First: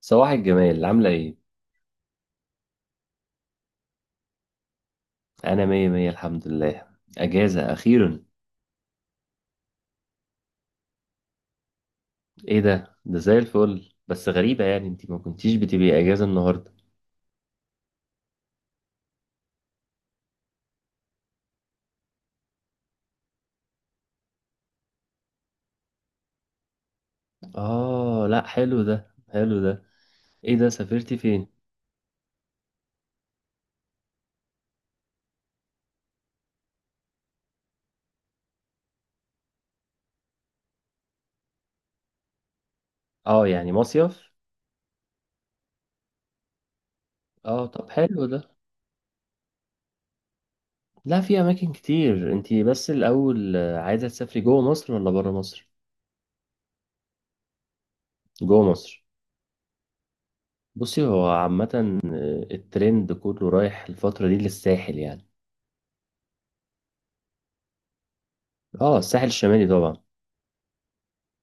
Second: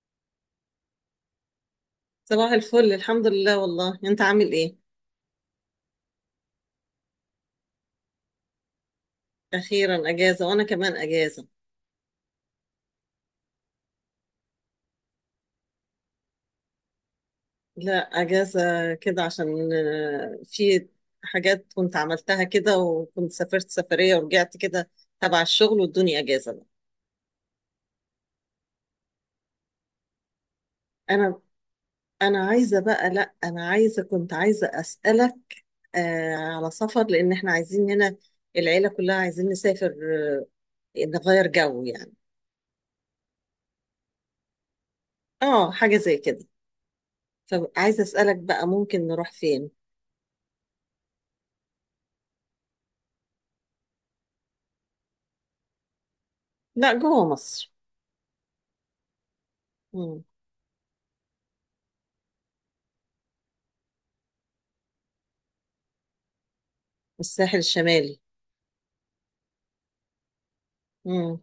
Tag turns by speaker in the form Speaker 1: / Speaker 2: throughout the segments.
Speaker 1: صباح الجمال، عاملة ايه؟
Speaker 2: صباح الفل، الحمد لله. والله انت عامل ايه؟
Speaker 1: أنا مية مية الحمد لله. أجازة أخيرا.
Speaker 2: اخيرا اجازه، وانا كمان اجازه.
Speaker 1: ايه ده؟ ده زي الفل، بس غريبة يعني انتي ما كنتيش بتبقي أجازة النهاردة.
Speaker 2: لا، اجازه كده عشان في حاجات كنت عملتها كده، وكنت سافرت سفريه ورجعت كده تبع الشغل والدنيا. اجازه بقى.
Speaker 1: آه لأ، حلو ده، حلو ده. ايه ده، سافرتي
Speaker 2: انا
Speaker 1: فين؟
Speaker 2: انا عايزه بقى، لا انا عايزه، كنت عايزه اسالك على سفر، لان احنا عايزين هنا، العيله كلها عايزين نسافر، آه نغير جو يعني.
Speaker 1: آه يعني مصيف؟
Speaker 2: اه، حاجه زي كده.
Speaker 1: آه طب
Speaker 2: فعايزه
Speaker 1: حلو
Speaker 2: اسالك
Speaker 1: ده.
Speaker 2: بقى، ممكن نروح فين؟
Speaker 1: لا، في أماكن كتير. انتي بس الأول عايزة تسافري جوه مصر ولا برا مصر؟
Speaker 2: لا، جوه مصر.
Speaker 1: جوه مصر. بصي، هو عامة الترند كله رايح الفترة دي للساحل يعني.
Speaker 2: الساحل الشمالي.
Speaker 1: آه الساحل الشمالي طبعا.
Speaker 2: مم.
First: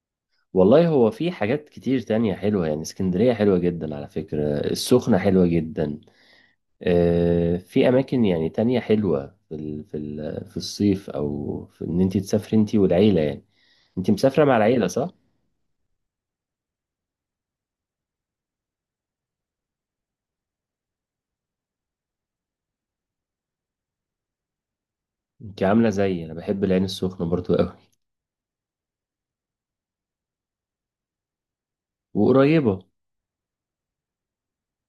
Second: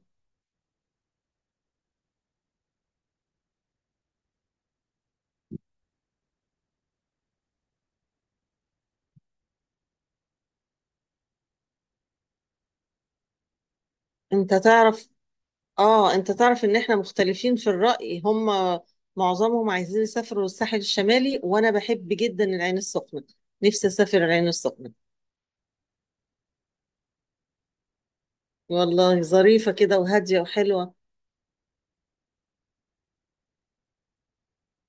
Speaker 1: والله هو في حاجات كتير تانية حلوة يعني، اسكندرية حلوة جدا على فكرة، السخنة حلوة جدا. في أماكن يعني تانية حلوة في الصيف، أو في إن أنت تسافري أنت والعيلة يعني. أنت مسافرة
Speaker 2: انت
Speaker 1: مع العيلة
Speaker 2: تعرف
Speaker 1: صح؟
Speaker 2: اه انت تعرف ان احنا مختلفين في الرأي. هم معظمهم عايزين يسافروا الساحل الشمالي، وانا بحب جدا العين السخنة. نفسي اسافر العين السخنة.
Speaker 1: أنت عاملة زيي، أنا بحب العين السخنة برضو أوي.
Speaker 2: والله ظريفة كده، وهادية وحلوة.
Speaker 1: وقريبة.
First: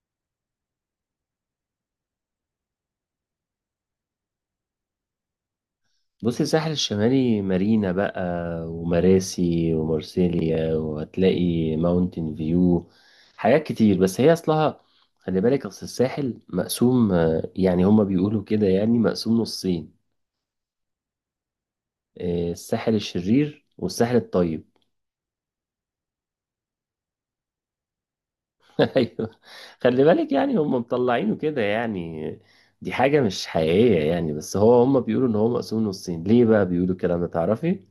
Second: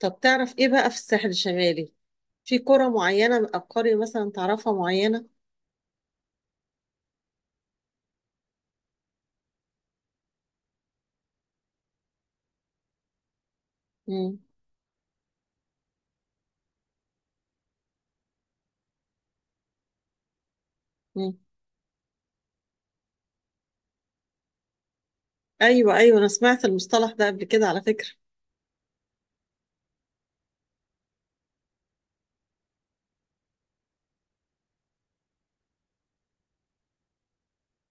Speaker 2: طب تعرف ايه بقى في الساحل الشمالي؟ في قرى معينة او قرية مثلا تعرفها معينة؟
Speaker 1: بص، الساحل الشمالي مارينا بقى، ومراسي ومارسيليا، وهتلاقي ماونتن فيو، حاجات كتير. بس هي
Speaker 2: مم.
Speaker 1: اصلها، خلي بالك، اصل الساحل مقسوم، يعني هما بيقولوا كده يعني مقسوم نصين.
Speaker 2: مم.
Speaker 1: الساحل الشرير والساحل الطيب
Speaker 2: ايوه، ايوه، انا سمعت المصطلح ده قبل كده على فكرة.
Speaker 1: ايوه. خلي بالك، يعني هما مطلعينه كده يعني، دي حاجة مش حقيقية يعني، بس هو هما بيقولوا ان هو مقسوم نصين. ليه بقى بيقولوا الكلام ده، تعرفي؟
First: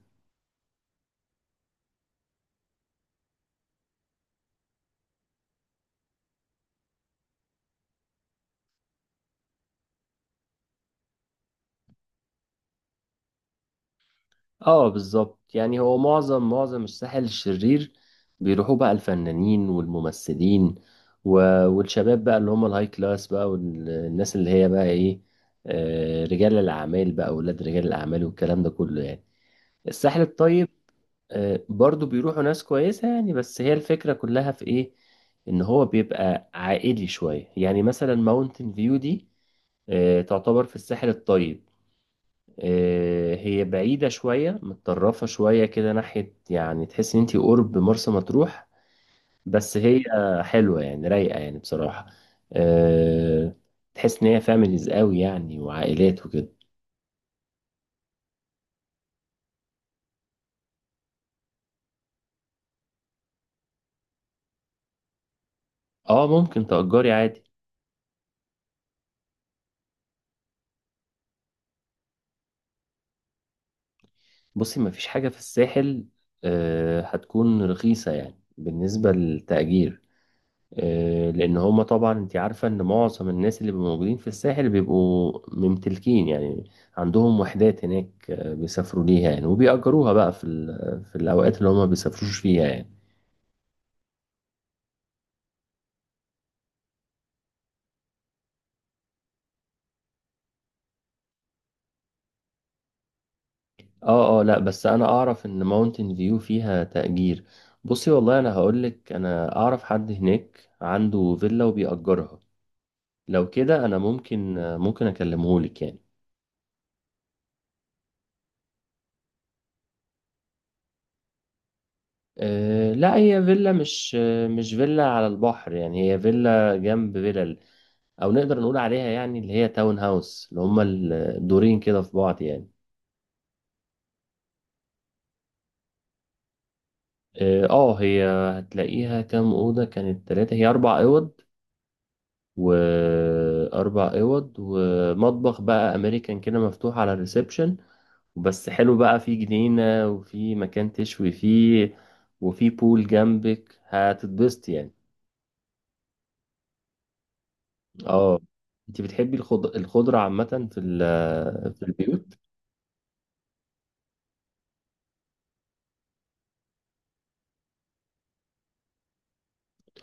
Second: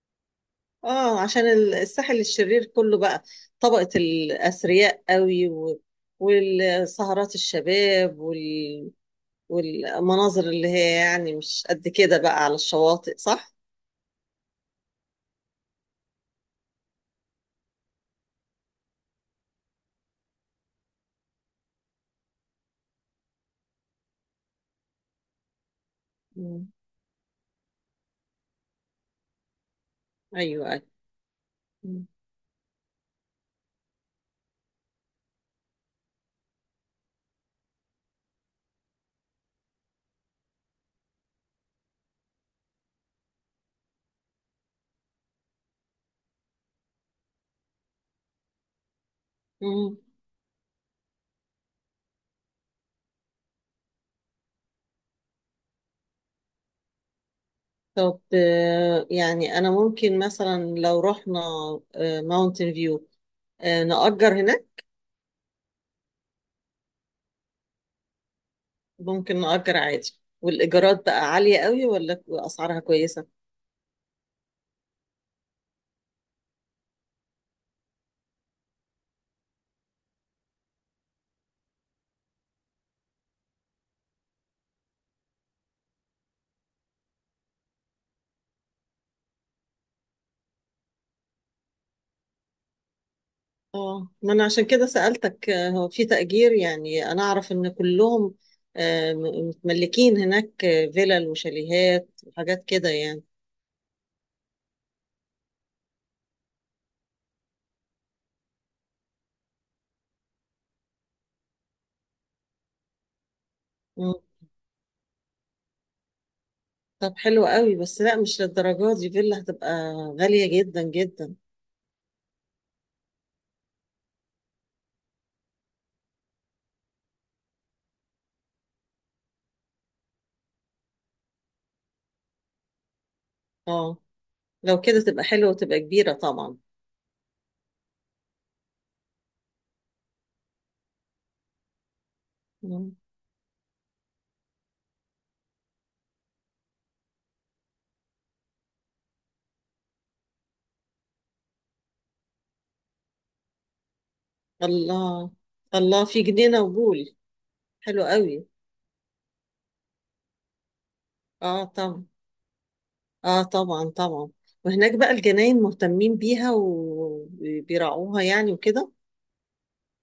Speaker 2: اه، عشان الساحل الشرير كله بقى طبقة الأثرياء قوي، والسهرات الشباب، والمناظر اللي هي يعني مش قد كده بقى على الشواطئ، صح؟
Speaker 1: اه بالظبط، يعني هو معظم الساحل الشرير بيروحوا بقى الفنانين والممثلين، و... والشباب بقى اللي هم الهاي كلاس بقى، والناس اللي هي بقى ايه، آه رجال
Speaker 2: مم.
Speaker 1: الاعمال بقى، اولاد رجال الاعمال والكلام ده كله يعني. الساحل الطيب،
Speaker 2: أيوة، أيوة.
Speaker 1: آه
Speaker 2: مم.
Speaker 1: برضو بيروحوا ناس كويسة يعني. بس هي الفكرة كلها في ايه، ان هو بيبقى عائلي شوية يعني. مثلا ماونتن فيو دي آه تعتبر في الساحل الطيب. هي بعيدة شوية، متطرفة شوية كده ناحية، يعني تحس ان انتي قرب مرسى مطروح. بس
Speaker 2: مم.
Speaker 1: هي حلوة يعني، رايقة يعني بصراحة. آه، تحس ان هي فاميليز قوي يعني، وعائلات وكده.
Speaker 2: طب، يعني أنا ممكن مثلا لو رحنا ماونتن فيو، نأجر هناك.
Speaker 1: اه، ممكن تأجري عادي.
Speaker 2: ممكن نأجر عادي. والإيجارات بقى عالية قوي ولا أسعارها كويسة؟
Speaker 1: بصي، مفيش حاجة في الساحل هتكون رخيصة يعني بالنسبة للتأجير. لان هما طبعا انت عارفه ان معظم الناس اللي بيبقوا موجودين في الساحل بيبقوا ممتلكين يعني، عندهم وحدات هناك، بيسافروا ليها يعني، وبيأجروها بقى في الاوقات اللي هما بيسافروش فيها يعني.
Speaker 2: اه، ما انا عشان كده سألتك. هو في تأجير؟ يعني انا اعرف ان كلهم متملكين هناك، فيلل وشاليهات وحاجات كده يعني.
Speaker 1: اه اه، لا بس انا اعرف ان ماونتن فيو فيها تأجير. بصي، والله انا هقولك، انا اعرف حد هناك عنده فيلا وبيأجرها. لو كده انا
Speaker 2: مم.
Speaker 1: ممكن، ممكن اكلمهولك يعني.
Speaker 2: طب حلو قوي، بس لا، مش للدرجات دي. فيلا هتبقى غالية جدا جدا.
Speaker 1: أه لا، هي فيلا مش، مش فيلا على البحر يعني، هي فيلا جنب فيلا، او نقدر نقول عليها يعني اللي هي تاون هاوس، اللي هما الدورين كده في بعض يعني.
Speaker 2: اه، لو كده تبقى حلوة وتبقى كبيرة طبعا.
Speaker 1: اه هي هتلاقيها كام اوضه، كانت ثلاثه، هي اربع اوض.
Speaker 2: مم.
Speaker 1: واربع اوض ومطبخ بقى امريكان كده مفتوح على الريسبشن. بس حلو بقى، في جنينه، وفي مكان تشوي فيه، وفي بول جنبك، هتتبسط يعني.
Speaker 2: الله، الله، في جنينة وبول! حلو
Speaker 1: اه.
Speaker 2: قوي.
Speaker 1: انت بتحبي الخضره عامه في ال...
Speaker 2: اه
Speaker 1: في
Speaker 2: طبعا.
Speaker 1: البيوت.
Speaker 2: اه طبعا طبعا. وهناك بقى الجناين مهتمين بيها وبيراعوها يعني وكده.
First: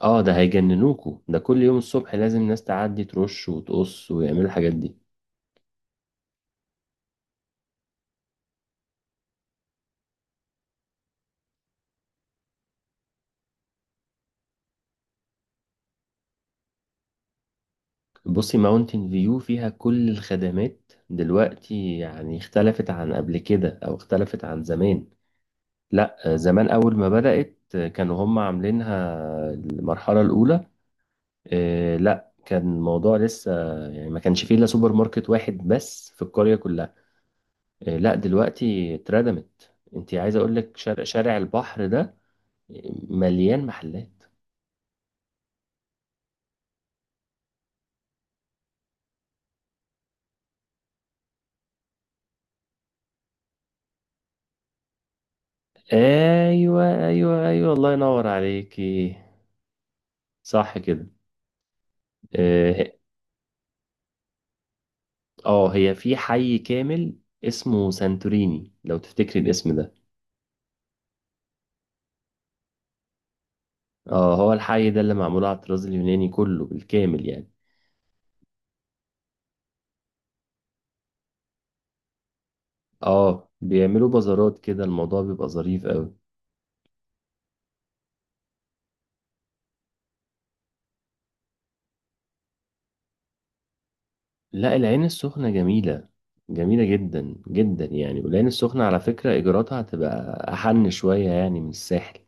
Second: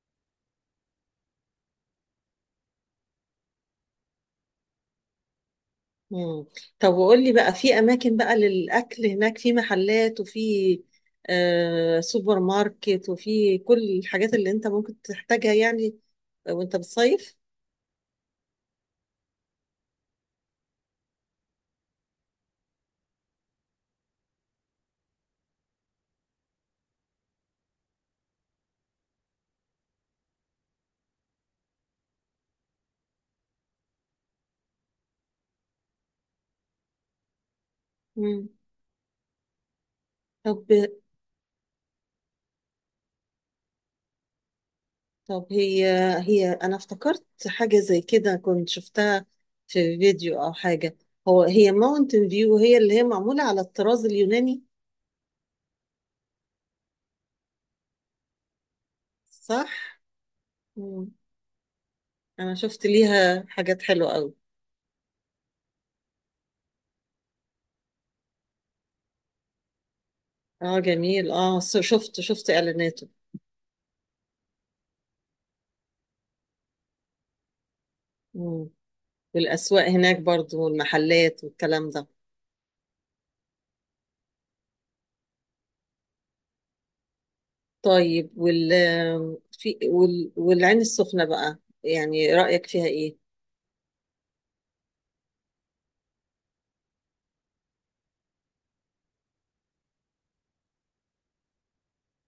Speaker 1: اه، ده هيجننوكوا ده، كل يوم الصبح لازم ناس تعدي ترش وتقص ويعملوا الحاجات دي.
Speaker 2: مم. طب وقول لي بقى، في اماكن بقى للاكل هناك؟ في محلات، وفي سوبر ماركت، وفي كل الحاجات اللي انت ممكن تحتاجها يعني وانت بتصيف.
Speaker 1: بصي، ماونتن فيو فيها كل الخدمات دلوقتي يعني، اختلفت عن قبل كده، او اختلفت عن زمان. لا، زمان اول ما بدأت، كانوا هم عاملينها المرحلة الاولى، آه لا كان الموضوع لسه يعني، ما كانش فيه الا سوبر ماركت واحد بس في القرية كلها. آه لا
Speaker 2: مم.
Speaker 1: دلوقتي اتردمت. انت عايز اقول
Speaker 2: طب
Speaker 1: لك، شارع، شارع البحر ده مليان محلات.
Speaker 2: طب هي انا افتكرت حاجة زي كده، كنت شفتها في فيديو او حاجة. هي ماونتن فيو هي اللي هي معمولة على الطراز اليوناني،
Speaker 1: ايوه ايوه ايوه، الله ينور عليكي.
Speaker 2: صح؟
Speaker 1: صح كده.
Speaker 2: مم. انا
Speaker 1: اه
Speaker 2: شفت ليها حاجات حلوة قوي.
Speaker 1: هي في حي كامل اسمه سانتوريني، لو تفتكري الاسم ده.
Speaker 2: اه جميل. اه، شفت اعلاناته.
Speaker 1: اه هو الحي ده اللي معمول على الطراز اليوناني كله بالكامل يعني.
Speaker 2: مم. والأسواق هناك برضو، والمحلات والكلام ده.
Speaker 1: اه بيعملوا بازارات كده، الموضوع بيبقى ظريف قوي.
Speaker 2: طيب، والعين السخنة بقى، يعني رأيك فيها إيه؟
Speaker 1: لا العين السخنة جميلة، جميلة جدا جدا يعني، والعين السخنة على فكرة إيجاراتها هتبقى أحن شوية يعني من الساحل.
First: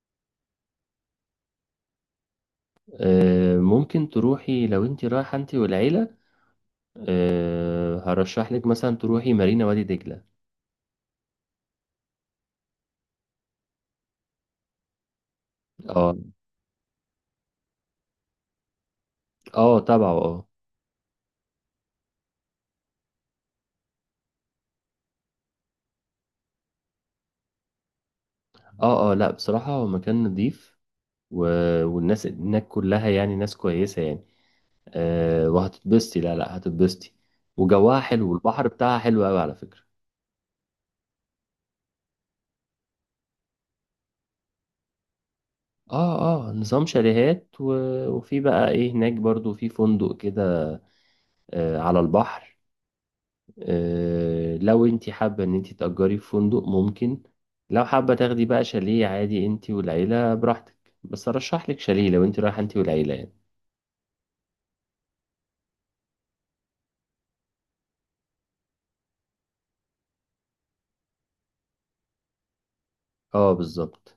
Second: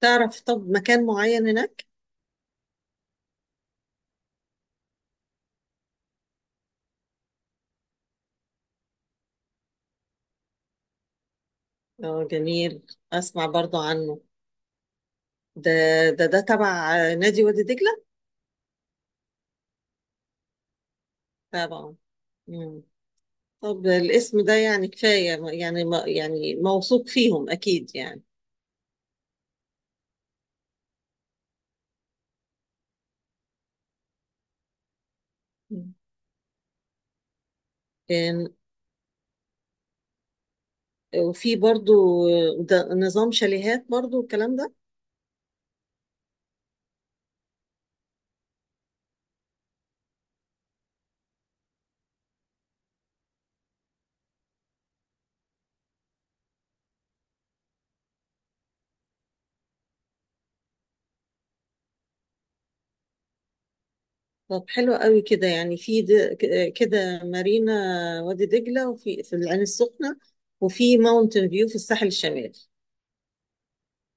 Speaker 2: تعرف؟ طب، مكان معين هناك؟
Speaker 1: ممكن تروحي لو انت رايحة انت والعيلة، أه هرشح لك مثلا تروحي مارينا وادي دجلة.
Speaker 2: اه جميل، أسمع برضو عنه ده.
Speaker 1: اه
Speaker 2: ده تبع نادي وادي دجلة؟
Speaker 1: اه، تبعه اه.
Speaker 2: تبعه. مم. طب الاسم ده يعني كفاية يعني، يعني موثوق فيهم أكيد يعني.
Speaker 1: اه اه لا بصراحة، هو مكان نضيف، و... والناس هناك كلها يعني ناس كويسة يعني. أه
Speaker 2: مم.
Speaker 1: وهتتبسطي، لا لا، هتتبسطي. وجواها حلو،
Speaker 2: كان-
Speaker 1: والبحر بتاعها حلو قوي على فكرة.
Speaker 2: وفي برضو، ده نظام شاليهات برضو الكلام ده؟
Speaker 1: اه اه، نظام شاليهات، و... وفي بقى ايه هناك برضو، في فندق كده أه على البحر. لو انت حابة ان انت تأجري في فندق ممكن، لو حابة تاخدي بقى شاليه عادي انت والعيلة براحتك. بس ارشح لك شاليه لو انت رايحة انت والعيلة يعني.
Speaker 2: طب حلو قوي كده يعني، في كده مارينا وادي دجلة، وفي العين السخنة، وفي ماونتن فيو في الساحل الشمالي.
Speaker 1: اه بالظبط.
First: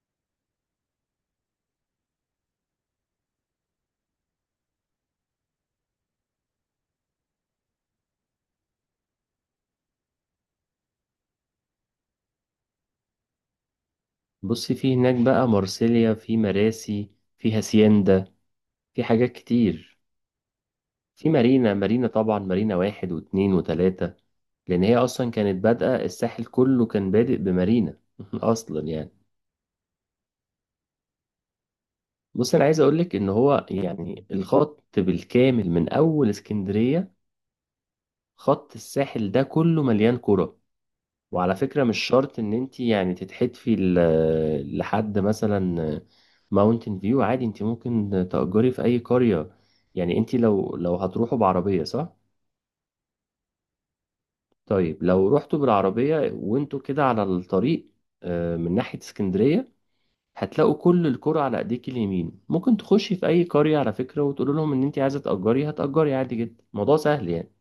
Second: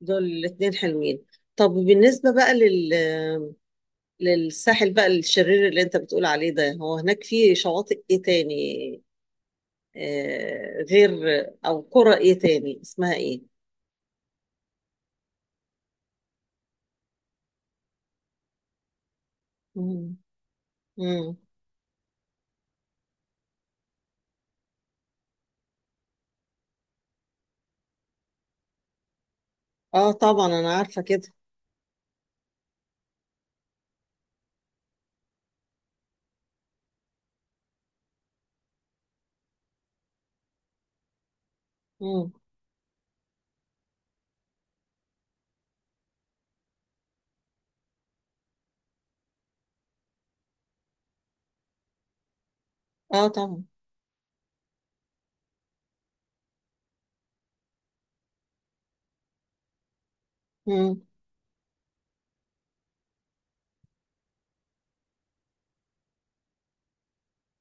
Speaker 2: دول الاتنين حلوين. طب بالنسبة بقى للساحل بقى الشرير اللي انت بتقول عليه ده، هو هناك في شواطئ ايه تاني غير؟ او قرى ايه تاني اسمها ايه؟
Speaker 1: بصي، في هناك بقى مارسيليا، في مراسي، في هاسيندا، في حاجات كتير.
Speaker 2: مم.
Speaker 1: في
Speaker 2: مم.
Speaker 1: مارينا، مارينا طبعا، مارينا واحد واتنين وتلاتة، لان هي اصلا كانت بادئة. الساحل كله كان بادئ بمارينا اصلا يعني.
Speaker 2: اه طبعا، انا عارفة كده.
Speaker 1: بص، انا عايز اقولك ان هو يعني الخط بالكامل من اول اسكندرية، خط الساحل ده كله مليان كرة. وعلى فكرة مش
Speaker 2: مم.
Speaker 1: شرط ان انت يعني تتحدفي لحد مثلا ماونتن فيو، عادي انت ممكن تأجري في اي قرية. يعني انت، لو هتروحوا بعربية صح؟
Speaker 2: اه طبعا.
Speaker 1: طيب لو رحتوا بالعربية وانتوا كده على الطريق، من ناحية اسكندرية، هتلاقوا
Speaker 2: مم.
Speaker 1: كل الكرة على ايديك اليمين. ممكن تخشي في اي قرية على فكرة، وتقول لهم ان انت عايزة تأجري، هتأجري عادي جدا، الموضوع سهل يعني.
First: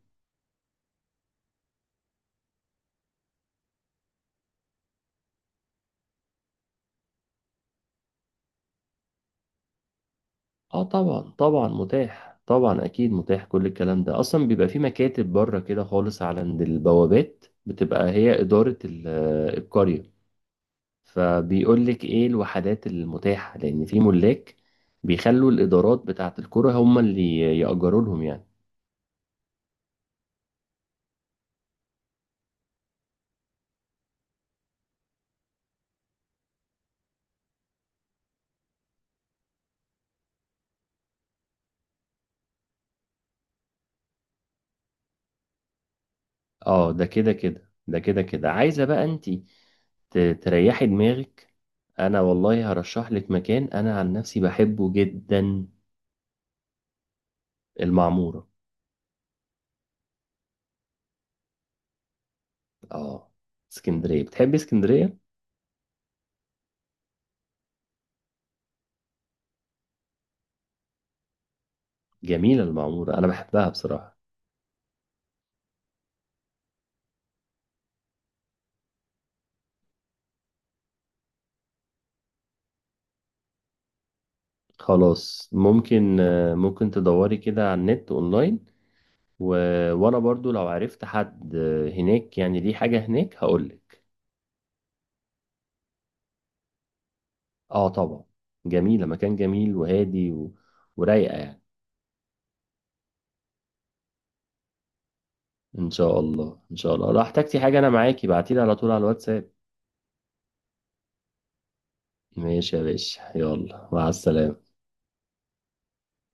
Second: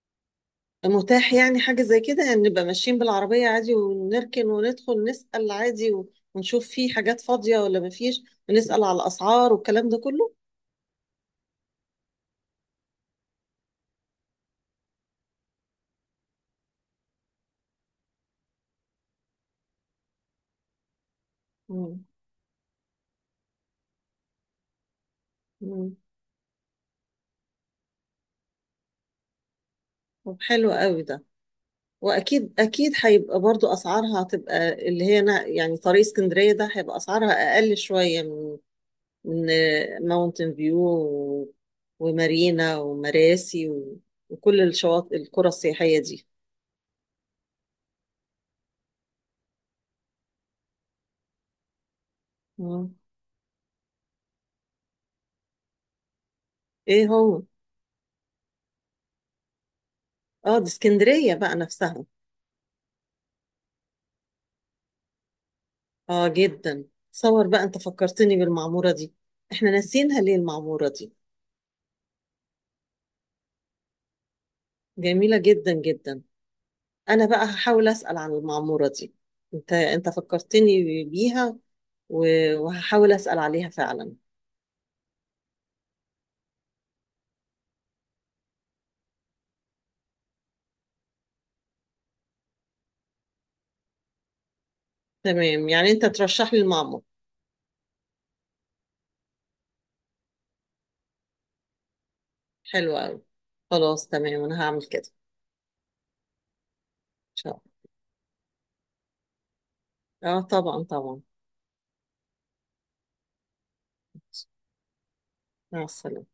Speaker 2: متاح يعني حاجة زي كده يعني، نبقى ماشيين بالعربية عادي ونركن وندخل نسأل عادي، ونشوف في حاجات فاضية ولا مفيش، ونسأل على الأسعار والكلام ده كله.
Speaker 1: اه طبعا طبعا متاح، طبعا اكيد متاح، كل الكلام ده اصلا بيبقى في مكاتب بره كده خالص، على عند البوابات، بتبقى هي اداره ال- القريه. فبيقول
Speaker 2: مم.
Speaker 1: لك ايه الوحدات المتاحه، لان في ملاك بيخلوا
Speaker 2: مم.
Speaker 1: الادارات بتاعه القرى هم اللي ياجروا لهم يعني.
Speaker 2: طب حلو قوي ده، وأكيد أكيد هيبقى برضو أسعارها هتبقى اللي هي يعني طريق اسكندرية ده هيبقى أسعارها أقل شوية من ماونتن فيو ومارينا ومراسي وكل الشواطئ القرى السياحية دي.
Speaker 1: اه ده كده كده، ده كده كده، عايزه بقى انت تريحي دماغك. انا والله
Speaker 2: مم.
Speaker 1: هرشح لك مكان انا عن نفسي بحبه جدا:
Speaker 2: إيه هو؟
Speaker 1: المعموره.
Speaker 2: اه، دي اسكندرية بقى نفسها؟
Speaker 1: اه. اسكندريه، بتحبي اسكندريه.
Speaker 2: اه جدا. تصور بقى، انت فكرتني بالمعمورة دي. احنا ناسيينها ليه المعمورة دي؟
Speaker 1: جميلة المعمورة، أنا بحبها بصراحة.
Speaker 2: جميلة جدا جدا. انا بقى هحاول اسأل عن المعمورة دي. انت فكرتني بيها، وهحاول اسأل عليها فعلا.
Speaker 1: خلاص، ممكن ممكن تدوري كده على النت أونلاين، و... وأنا برضو لو عرفت حد هناك، يعني ليه حاجة هناك، هقولك.
Speaker 2: تمام يعني، انت ترشح لي المعمور.
Speaker 1: آه طبعا. جميلة، مكان جميل وهادي و... ورايقة يعني.
Speaker 2: حلو قوي. خلاص، تمام، انا هعمل كده. ان
Speaker 1: إن شاء الله، إن شاء الله، لو احتجتي
Speaker 2: شاء
Speaker 1: حاجة أنا معاكي، بعتيلي على طول على الواتساب.
Speaker 2: الله. اه طبعا طبعا.
Speaker 1: ماشي يا باشا، يلا، مع السلامة.
Speaker 2: مع السلامة.